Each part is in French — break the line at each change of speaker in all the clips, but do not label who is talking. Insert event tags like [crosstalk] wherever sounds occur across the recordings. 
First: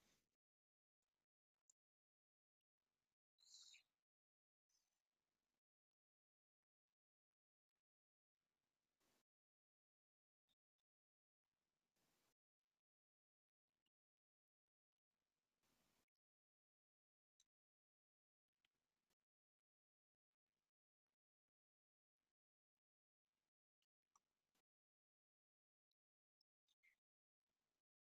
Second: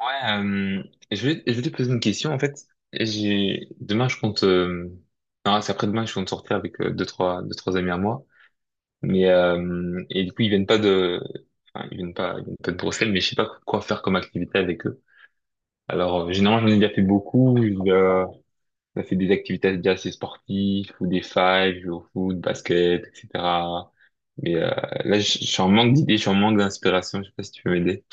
Ouais, euh, je vais te poser une question en fait. Et J'ai demain je compte non c'est après demain je compte sortir avec deux trois amis à moi. Et du coup ils viennent pas de Bruxelles, mais je sais pas quoi faire comme activité avec eux. Alors généralement j'en ai déjà fait beaucoup. J'ai fait des activités déjà assez sportives ou des fives, jouer au foot, basket, etc. Mais euh, là je suis en manque d'idées, je suis en manque d'inspiration. Je sais pas si tu peux m'aider.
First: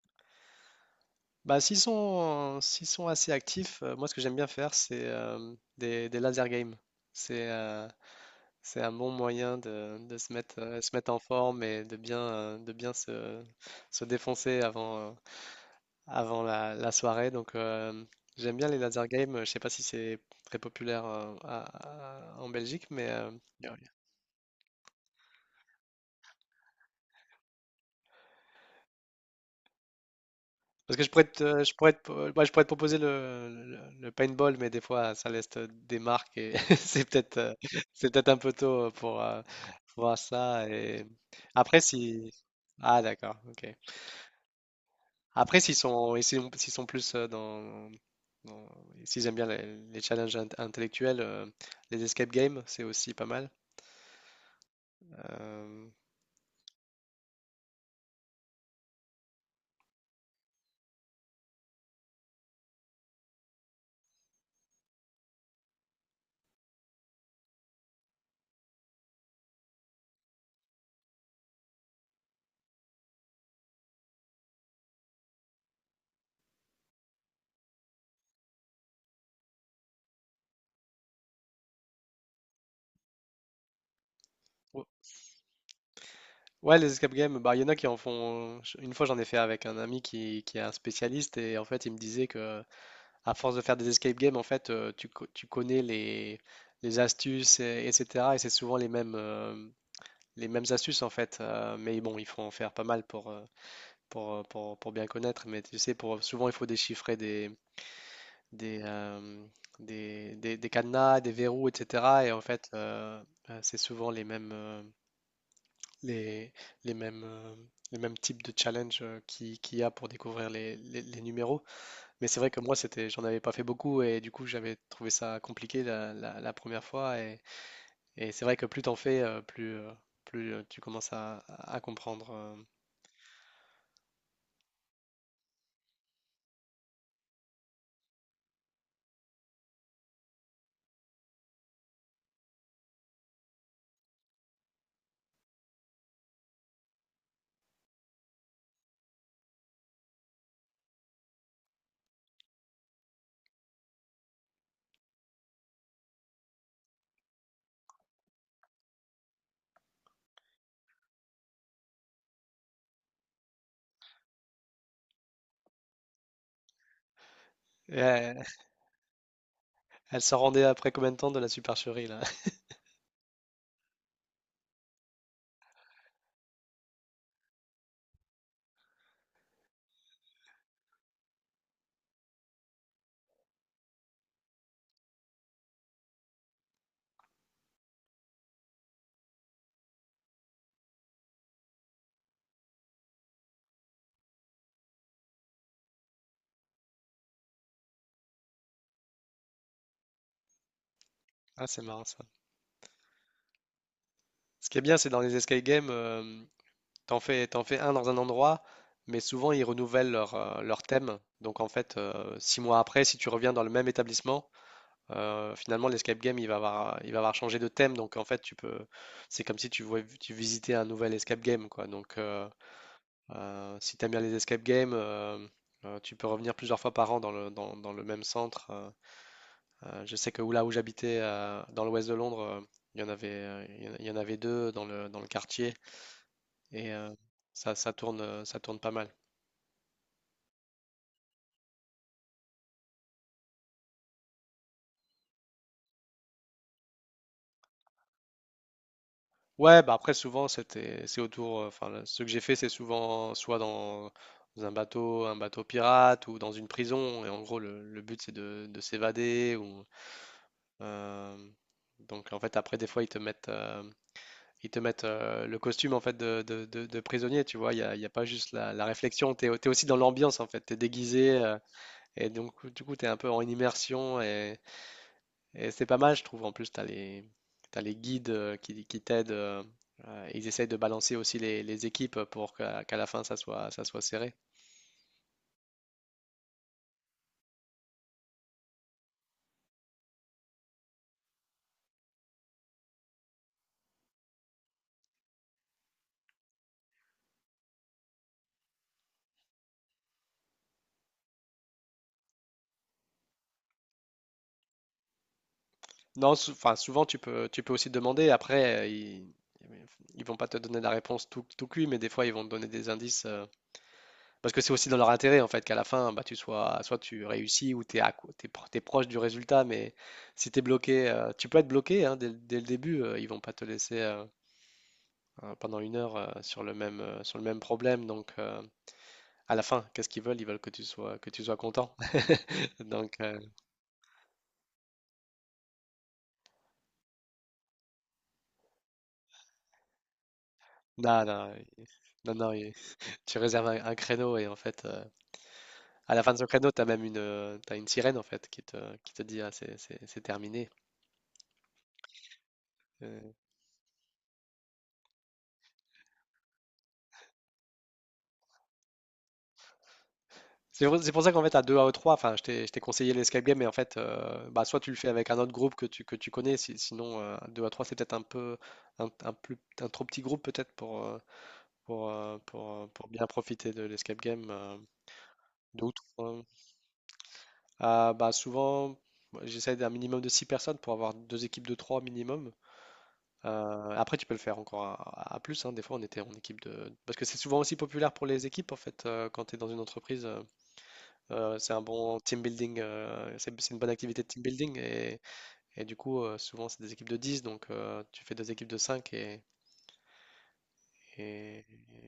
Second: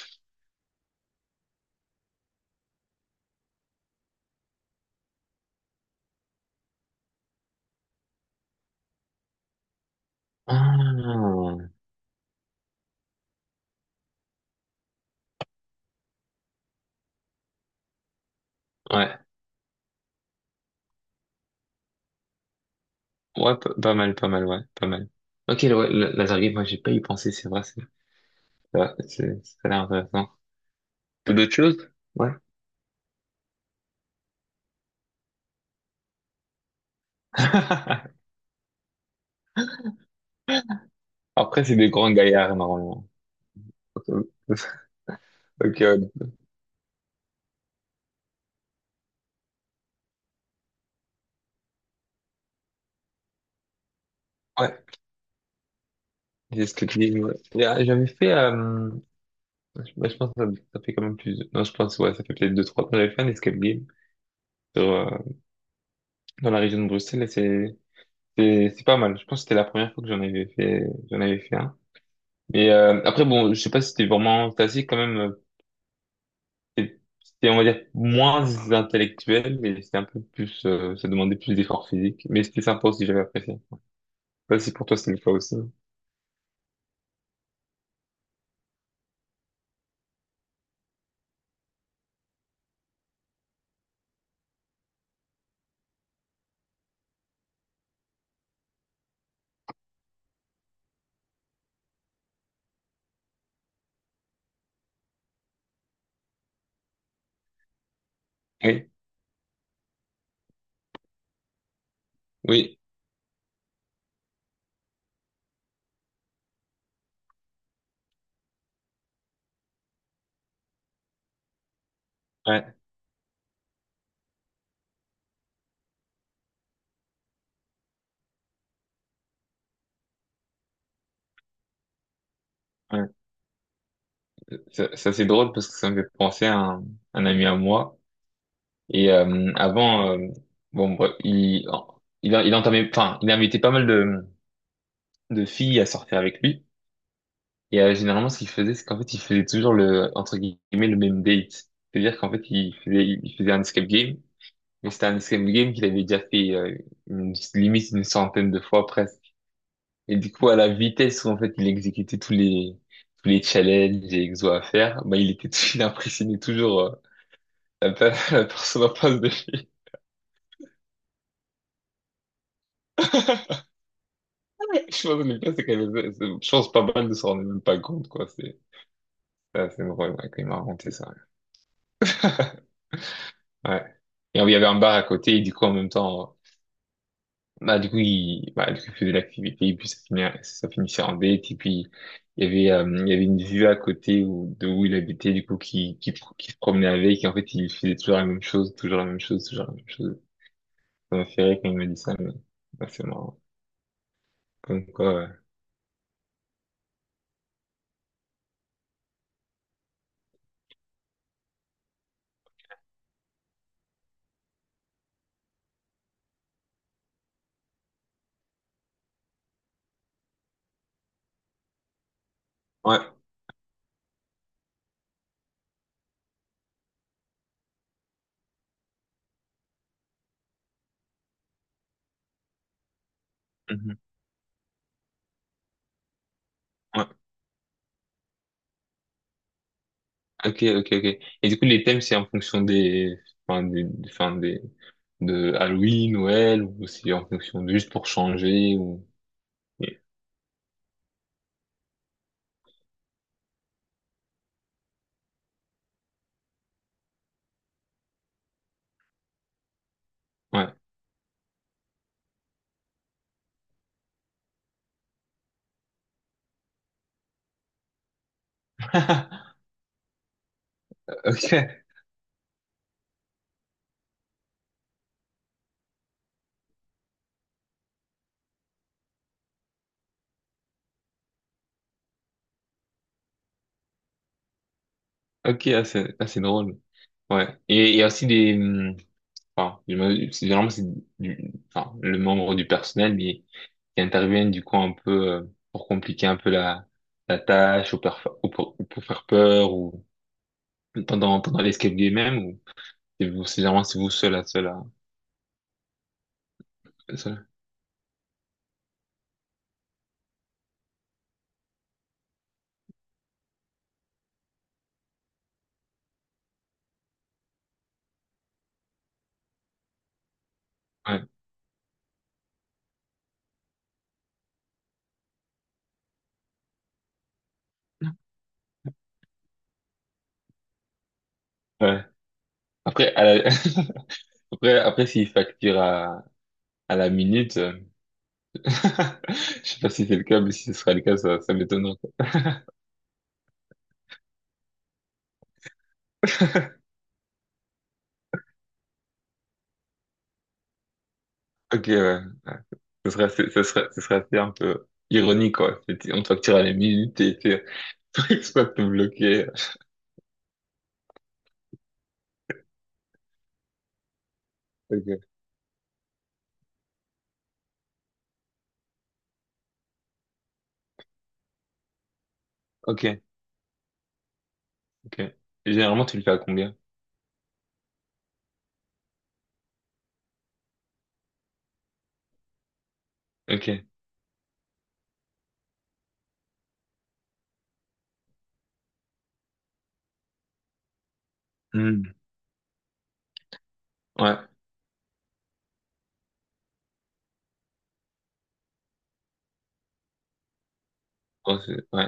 Bah, s'ils sont assez actifs, moi ce que j'aime bien faire, c'est des laser games. C'est euh, c'est un bon moyen de se mettre en
Ah,
forme et de bien se défoncer avant, avant la soirée. J'aime bien les laser
ouais.
games. Je sais pas si c'est très populaire en Belgique, mais euh,
Ouais, pas mal, pas mal, ouais, pas mal. Ok, ouais, laser game, moi j'ai pas y pensé, c'est vrai, c'est vrai, ça a l'air intéressant.
parce que je pourrais
Tout D'autres
te,
choses? Ouais.
ouais, je pourrais te proposer le, le paintball, mais des fois, ça laisse des marques et [laughs] c'est peut-être, [laughs] c'est
[laughs]
peut-être un peu tôt pour voir ça. Et
Après, c'est
après,
des grands
si,
gaillards,
ah
normalement.
d'accord, ok.
Ok,
Après,
[laughs]
s'ils
ok, ouais.
sont, et s'ils sont plus dans, dans- s'ils aiment bien les challenges intellectuels, les escape games, c'est aussi pas mal.
Ouais,
Euh,
c'est ce que tu dis, ouais. Et, J'avais fait, je bah, je pense que ça fait quand même plus, non, je pense, ouais, ça fait peut-être deux, trois ans que j'avais fait un escape game sur, euh, dans la région de Bruxelles, et c'est pas mal. Je pense que c'était la première fois que j'en avais fait un. Après, bon, je sais pas si c'était vraiment classique quand même. C'était, on va dire, moins intellectuel, mais c'était un peu plus, ça demandait plus d'efforts physiques. Mais c'était sympa aussi, j'avais apprécié. Pas si pour
ou-
toi c'était le cas aussi.
Ouais, les escape games, bah, il y en a qui en font. Une fois, j'en ai fait avec un ami qui est un spécialiste et en fait, il me disait que à force de faire des escape games, en fait, tu, tu connais les astuces, etc. Et c'est souvent les mêmes astuces, en fait. Mais bon, il faut en faire pas mal pour bien connaître. Mais tu sais, pour, souvent, il faut déchiffrer des, des,
Oui,
euh, des, des cadenas, des verrous, etc. Et en fait,
oui,
c'est souvent les, les mêmes, euh, les mêmes types de challenges qui, qu'il y a pour découvrir les, les numéros. Mais c'est vrai que
ouais,
moi, c'était, j'en avais pas fait beaucoup et du coup, j'avais trouvé ça compliqué la, la première fois. Et c'est vrai que plus t'en fais, plus, tu commences à comprendre.
ouais. Ça, c'est drôle parce que ça me fait penser à un ami à moi. Et avant, bon, bref, il entamait, enfin, il invitait pas mal de filles à sortir avec lui. Et généralement, ce qu'il faisait, c'est qu'en fait, il faisait toujours le, entre guillemets, le même date. C'est-à-dire qu'en fait, il faisait un escape game. Mais c'était un escape game qu'il avait déjà fait limite une centaine de fois presque. Et du coup, à la vitesse où en fait il exécutait tous les challenges et exos à faire, bah il était [laughs] il impressionnait toujours
Et
[laughs] la personne en face de lui.
elle s'en rendait après combien de temps de la supercherie là? [laughs]
[laughs] Je pense que le pire, c'est je pense pas mal de s'en rendre même pas compte, quoi. C'est assez drôle, ouais, quand il m'a raconté ça. [laughs] Ouais. Et il y avait un bar à côté et du coup en même temps. Bah, du coup, il faisait l'activité, et puis ça finissait en date, et puis il y avait une vue à côté où, de où il habitait, du coup, qui se promenait avec, et en fait, il faisait toujours la même chose, toujours la même chose, toujours la même chose. Ça m'a fait rire
Ah,
quand il
c'est
m'a dit
marrant
ça,
ça.
mais bah, c'est marrant.
Ce qui est
Comme
bien, c'est
quoi,
dans
ouais.
les escape games, t'en fais un dans un endroit, mais souvent ils renouvellent leur, leur thème. Donc en fait, six mois après, si tu reviens dans le même établissement, finalement, l'escape game, il va avoir changé de thème, donc en fait, tu peux, c'est comme si tu, tu visitais un nouvel escape game, quoi. Donc,
Ouais.
si tu aimes bien les escape games, tu peux revenir plusieurs fois par an dans le, dans, dans le même centre. Je sais que là où j'habitais, dans l'ouest de Londres, il y en avait,
Mhm.
il y en avait deux dans le quartier, et
Ouais.
ça, ça tourne pas mal.
Ok, ok, ok. Et du coup, les thèmes, c'est en fonction des, enfin, de Halloween, Noël, ou c'est en fonction de juste pour changer, ou,
Ouais, bah
ouais.
après souvent c'est autour enfin ce que j'ai fait c'est souvent soit dans, dans un bateau pirate ou dans une prison et en gros le but c'est de s'évader ou euh, donc en fait après des fois ils te mettent le costume en fait de, de prisonnier, tu vois, il y a pas juste la, la réflexion, t'es,
[laughs]
t'es aussi dans l'ambiance en fait, t'es déguisé
Ok.
et donc du coup t'es un peu en immersion et c'est pas mal, je trouve. En plus, tu as les, t'as les guides qui t'aident. Ils essayent de balancer aussi les équipes pour qu'à la fin, ça soit serré.
Ok, ah, c'est drôle. Ouais. Et il y a aussi des... Enfin, généralement, c'est du... Enfin, le membre du personnel, mais qui interviennent du coup un peu pour compliquer un peu la, la tâche ou, ou pour faire peur ou pendant, pendant l'escape game même, ou c'est vous, c'est généralement c'est vous seul à seul à
Non, enfin, souvent,
seul.
tu peux aussi demander. Après, ils vont pas te donner la réponse tout, tout cuit, mais des fois, ils vont te donner des indices. Parce que c'est aussi dans leur intérêt, en fait, qu'à la fin, bah, tu sois, soit tu réussis ou tu es, proche du résultat. Mais si tu es bloqué,
Ouais,
tu peux être bloqué hein, dès, dès le début. Ils vont pas te laisser. Pendant une heure sur le même problème. À la fin, qu'est-ce qu'ils veulent? Ils veulent que tu sois content.
ouais.
[laughs]
Après,
Donc, euh,
[laughs] après, après s'il facture à la minute, [laughs] je sais pas si c'est le cas, mais si ce sera le cas,
non, non,
ça
il-
m'étonnerait, quoi.
non, non, il- Tu réserves un créneau et en fait, à la fin de ce créneau, tu
[laughs]
as même une, t'as une sirène en fait qui te dit, ah, c'est terminé.
Ok, ouais. Ouais. Ce
Euh,
serait, ce serait assez un peu ironique, quoi. On te facture à la minute et tu [laughs] exploites te bloquer.
C'est pour ça qu'en fait, à 2 à 3 enfin, je t'ai conseillé l'escape game, mais en fait, bah, soit tu le fais avec
Ok,
un autre groupe que tu connais, sinon, 2 à 3 c'est peut-être un peu, un plus, un trop petit groupe peut-être
ok,
pour bien profiter de l'escape game.
ok. Et
Deux ou
généralement, tu le fais à
trois.
combien?
Ah, bah, souvent, moi, j'essaie d'un minimum de 6 personnes pour avoir deux équipes de 3 minimum.
Ok.
Après, tu peux le faire encore à, plus. Hein. Des fois, on était en équipe de... Parce que c'est souvent aussi populaire pour les équipes, en fait, quand tu es dans une entreprise. C'est un
Hmm.
bon team building. C'est une bonne activité de
Ouais.
team building. Et du coup, souvent, c'est des équipes de dix. Donc, tu fais deux équipes de 5
Oh,
et,
c'est ouais.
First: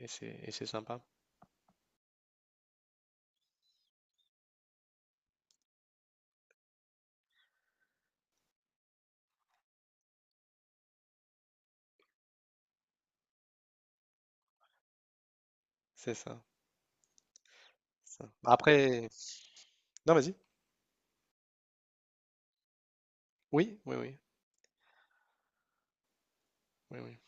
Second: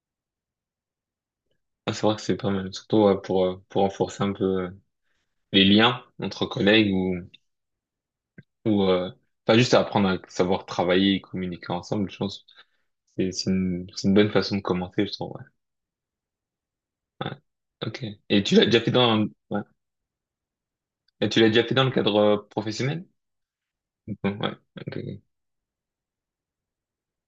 et c'est sympa.
Ah, c'est vrai que c'est pas mal. Surtout ouais, pour renforcer un peu les liens entre collègues ou, ou euh, pas juste apprendre à savoir travailler et communiquer ensemble, je pense. C'est une bonne façon de commencer, je trouve. Ouais.
C'est ça.
Ouais. Ok.
Ça.
Et tu l'as déjà fait
Après...
dans, ouais.
Non, vas-y.
Et tu l'as déjà fait dans le cadre professionnel?
Oui, oui, oui,
Donc, ouais, ok, ok,
oui, oui.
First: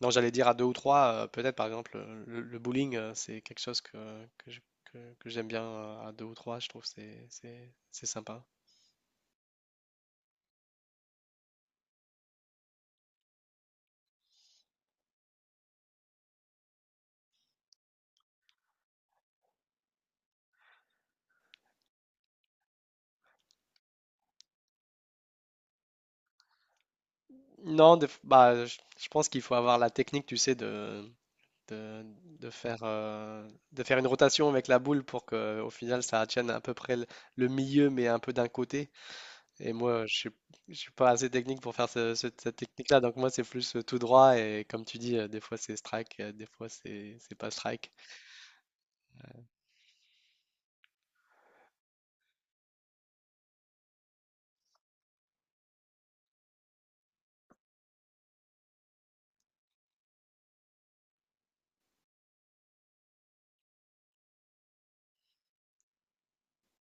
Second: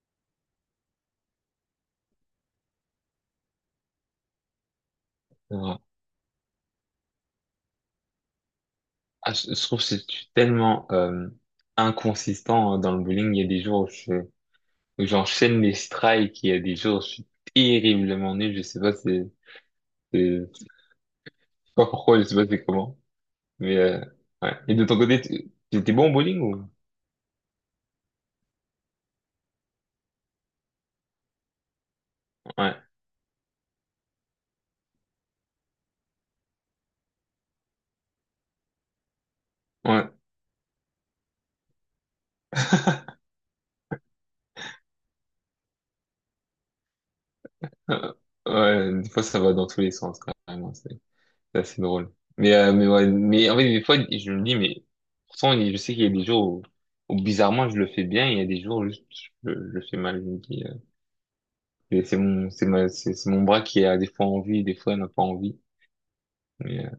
Non, j'allais dire à deux ou trois, peut-être par exemple le bowling, c'est quelque chose que, que j'aime
c'est
bien
vrai.
à deux ou trois, je trouve que c'est sympa.
Ah, je trouve que je suis tellement inconsistant, hein, dans le bowling. Il y a des jours où j'enchaîne les strikes, il y a des jours où je suis terriblement nul. Je sais pas je sais pas pourquoi, je sais pas c'est comment. Mais euh, ouais. Et de ton côté, tu étais bon au bowling, ou?
Non, bah, je pense qu'il faut avoir la technique, tu sais, de,
Ouais,
de faire une rotation avec la boule pour que au final ça tienne à peu près le milieu, mais un peu d'un côté. Et moi,
ouais.
je suis pas assez technique pour faire cette technique-là, donc
[laughs]
moi c'est plus tout droit et comme tu dis, des fois c'est strike, des fois c'est pas strike.
Ouais, des fois ça va dans tous les sens, carrément. C'est assez drôle. Ouais, mais en fait, des fois, je me dis, mais pourtant, je sais qu'il y a des jours où, où, bizarrement, je le fais bien, et il y a des jours où juste, je le fais mal. Je me dis, et c'est c'est mon bras qui a des fois envie, des fois n'a pas envie. Mais, euh,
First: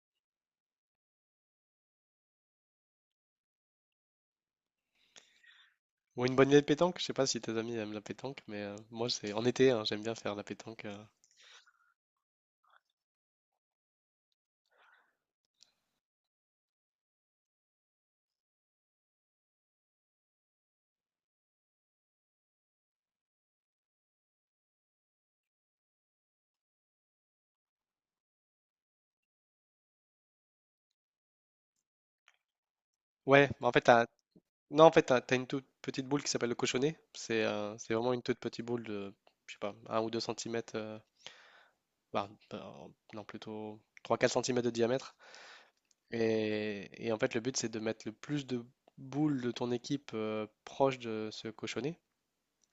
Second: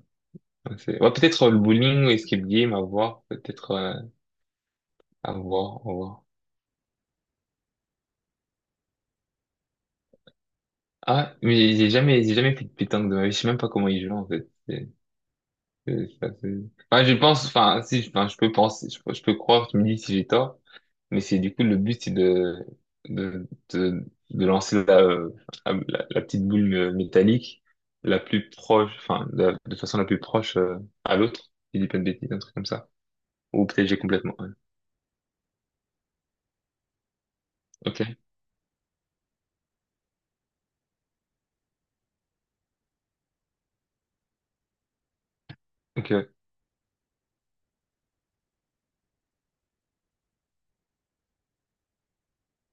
ouais, ouais, peut-être le bowling ou escape game, à voir, peut-être, à voir, à voir.
Ou une bonne vieille pétanque, je sais pas si tes amis aiment la pétanque, mais moi c'est en été, hein, j'aime bien faire la pétanque.
Ah, mais j'ai jamais fait de pétanque de ma vie, je sais même pas comment il joue, en fait. C'est- c'est assez- Enfin, je pense, enfin, si, enfin, je peux croire, tu me dis si j'ai tort. Mais c'est du coup le but, c'est de, de, de lancer la, la petite boule métallique la plus proche, enfin, de façon la plus proche à l'autre. Il dit pas de bêtises, un truc comme ça.
Ouais, mais
Ou peut-être j'ai complètement, ouais.
non en fait t'as, t'as une toute petite boule qui s'appelle le cochonnet. C'est
Ok,
vraiment une toute petite boule de, je sais pas, un ou 2 centimètres, bah, bah, non plutôt trois quatre centimètres de diamètre.
ok,
Et en fait le but c'est de mettre le plus de boules de ton équipe proche de ce cochonnet.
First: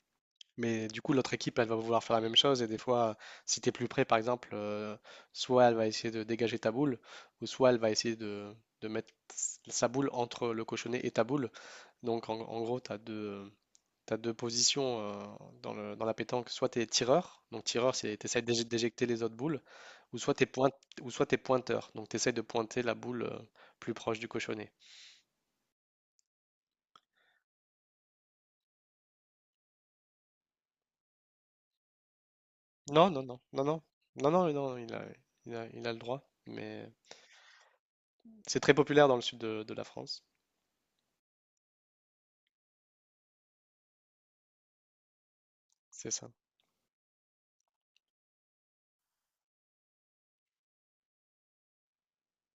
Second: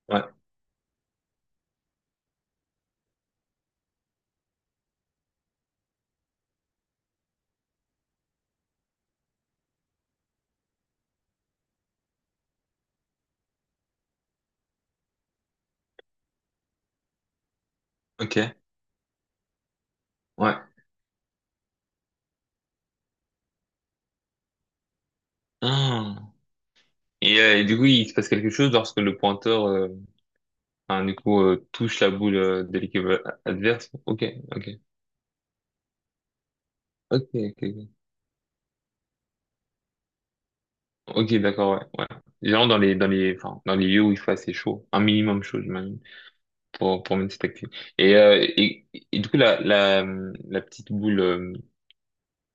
ouais,
Mais du coup, l'autre équipe, elle va vouloir faire la même chose. Et des fois, si tu es plus près, par exemple, soit elle va essayer de dégager ta boule, ou soit elle va essayer de mettre sa boule entre le cochonnet et ta boule. Donc, en gros, tu as deux, t'as deux positions dans dans la pétanque. Soit tu es tireur, donc tireur, c'est tu
ok,
essaies d'éjecter les autres boules, ou soit tu es,
ouais.
ou soit t'es pointeur, donc tu essaies de pointer la boule plus proche du cochonnet.
Ah. Et du coup, il se passe quelque chose lorsque le pointeur, enfin, du coup, touche la boule de l'équipe
Non, non, non, non, non,
adverse. Ok,
non, non,
ok,
non, il a le droit, mais.
ok, ok, ok,
C'est très populaire dans le sud de la France,
ok, d'accord, ouais, ouais. Genre dans les dans les, enfin dans les lieux où il fait assez chaud, un minimum chaud, j'imagine.
c'est ça.
Pour une petite activité. Et, et du coup, la petite boule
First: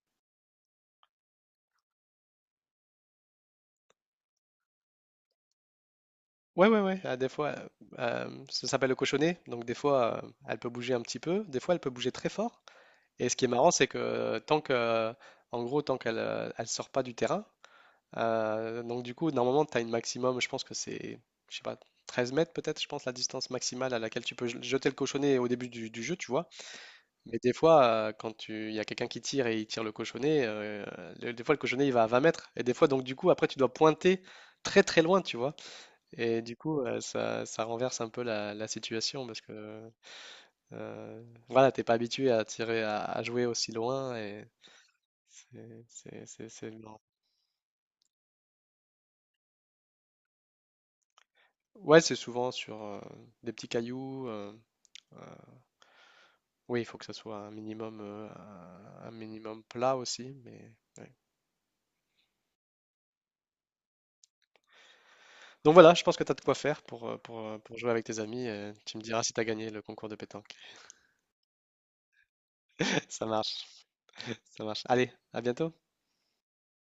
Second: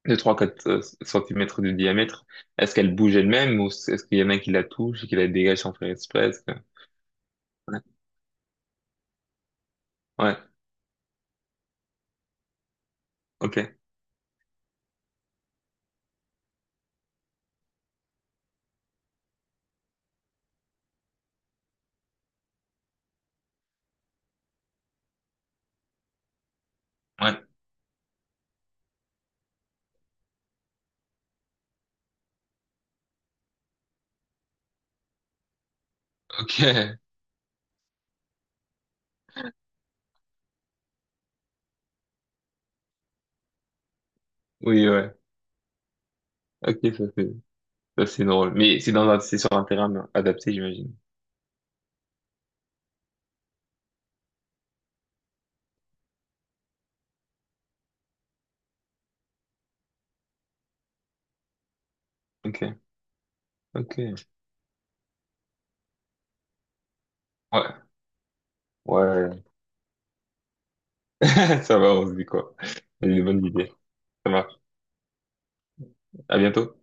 de trois quatre centimètres de diamètre, est-ce qu'elle bouge elle-même ou est-ce qu'il y en a qui la touche et qui la dégage sans faire exprès? Est-ce que-
Ouais, ouais, ouais. Ah, des fois,
Ouais,
ça s'appelle le cochonnet. Donc, des fois,
ouais.
elle peut bouger un petit peu. Des fois, elle peut bouger très fort. Et ce qui est marrant,
Ok.
c'est que tant que, en gros, tant qu'elle elle sort pas du terrain, donc du coup, normalement, tu as une maximum, je pense que c'est, je sais pas, 13 mètres peut-être, je pense, la distance maximale à laquelle tu peux jeter le cochonnet au début du jeu, tu vois. Mais
Ouais,
des fois, quand tu... il y a quelqu'un qui tire et il tire le cochonnet, des fois le cochonnet il va à 20 mètres. Et des fois, donc du coup, après tu dois pointer très très loin, tu vois. Et
ok.
du coup,
[laughs]
ça, ça renverse un peu la, la situation parce que euh, voilà, t'es pas habitué à tirer, à jouer aussi loin. Et
Oui, ouais.
c'est
Ok,
marrant.
ça c'est drôle. Mais c'est dans un, c'est sur un terrain adapté, j'imagine.
Ouais, c'est souvent sur des petits cailloux. Euh, oui, il faut que ça soit un minimum plat aussi, mais. Ouais.
Ok, ok.
Donc voilà, je pense que tu as de quoi faire
Ouais,
pour jouer avec tes amis. Tu me diras si tu
ouais.
as gagné le concours de pétanque.
[laughs] Ça va, on se dit quoi?
[laughs]
J'ai des
Ça
bonnes
marche,
idées. Ça marche.
ça marche. Allez, à bientôt.
À bientôt.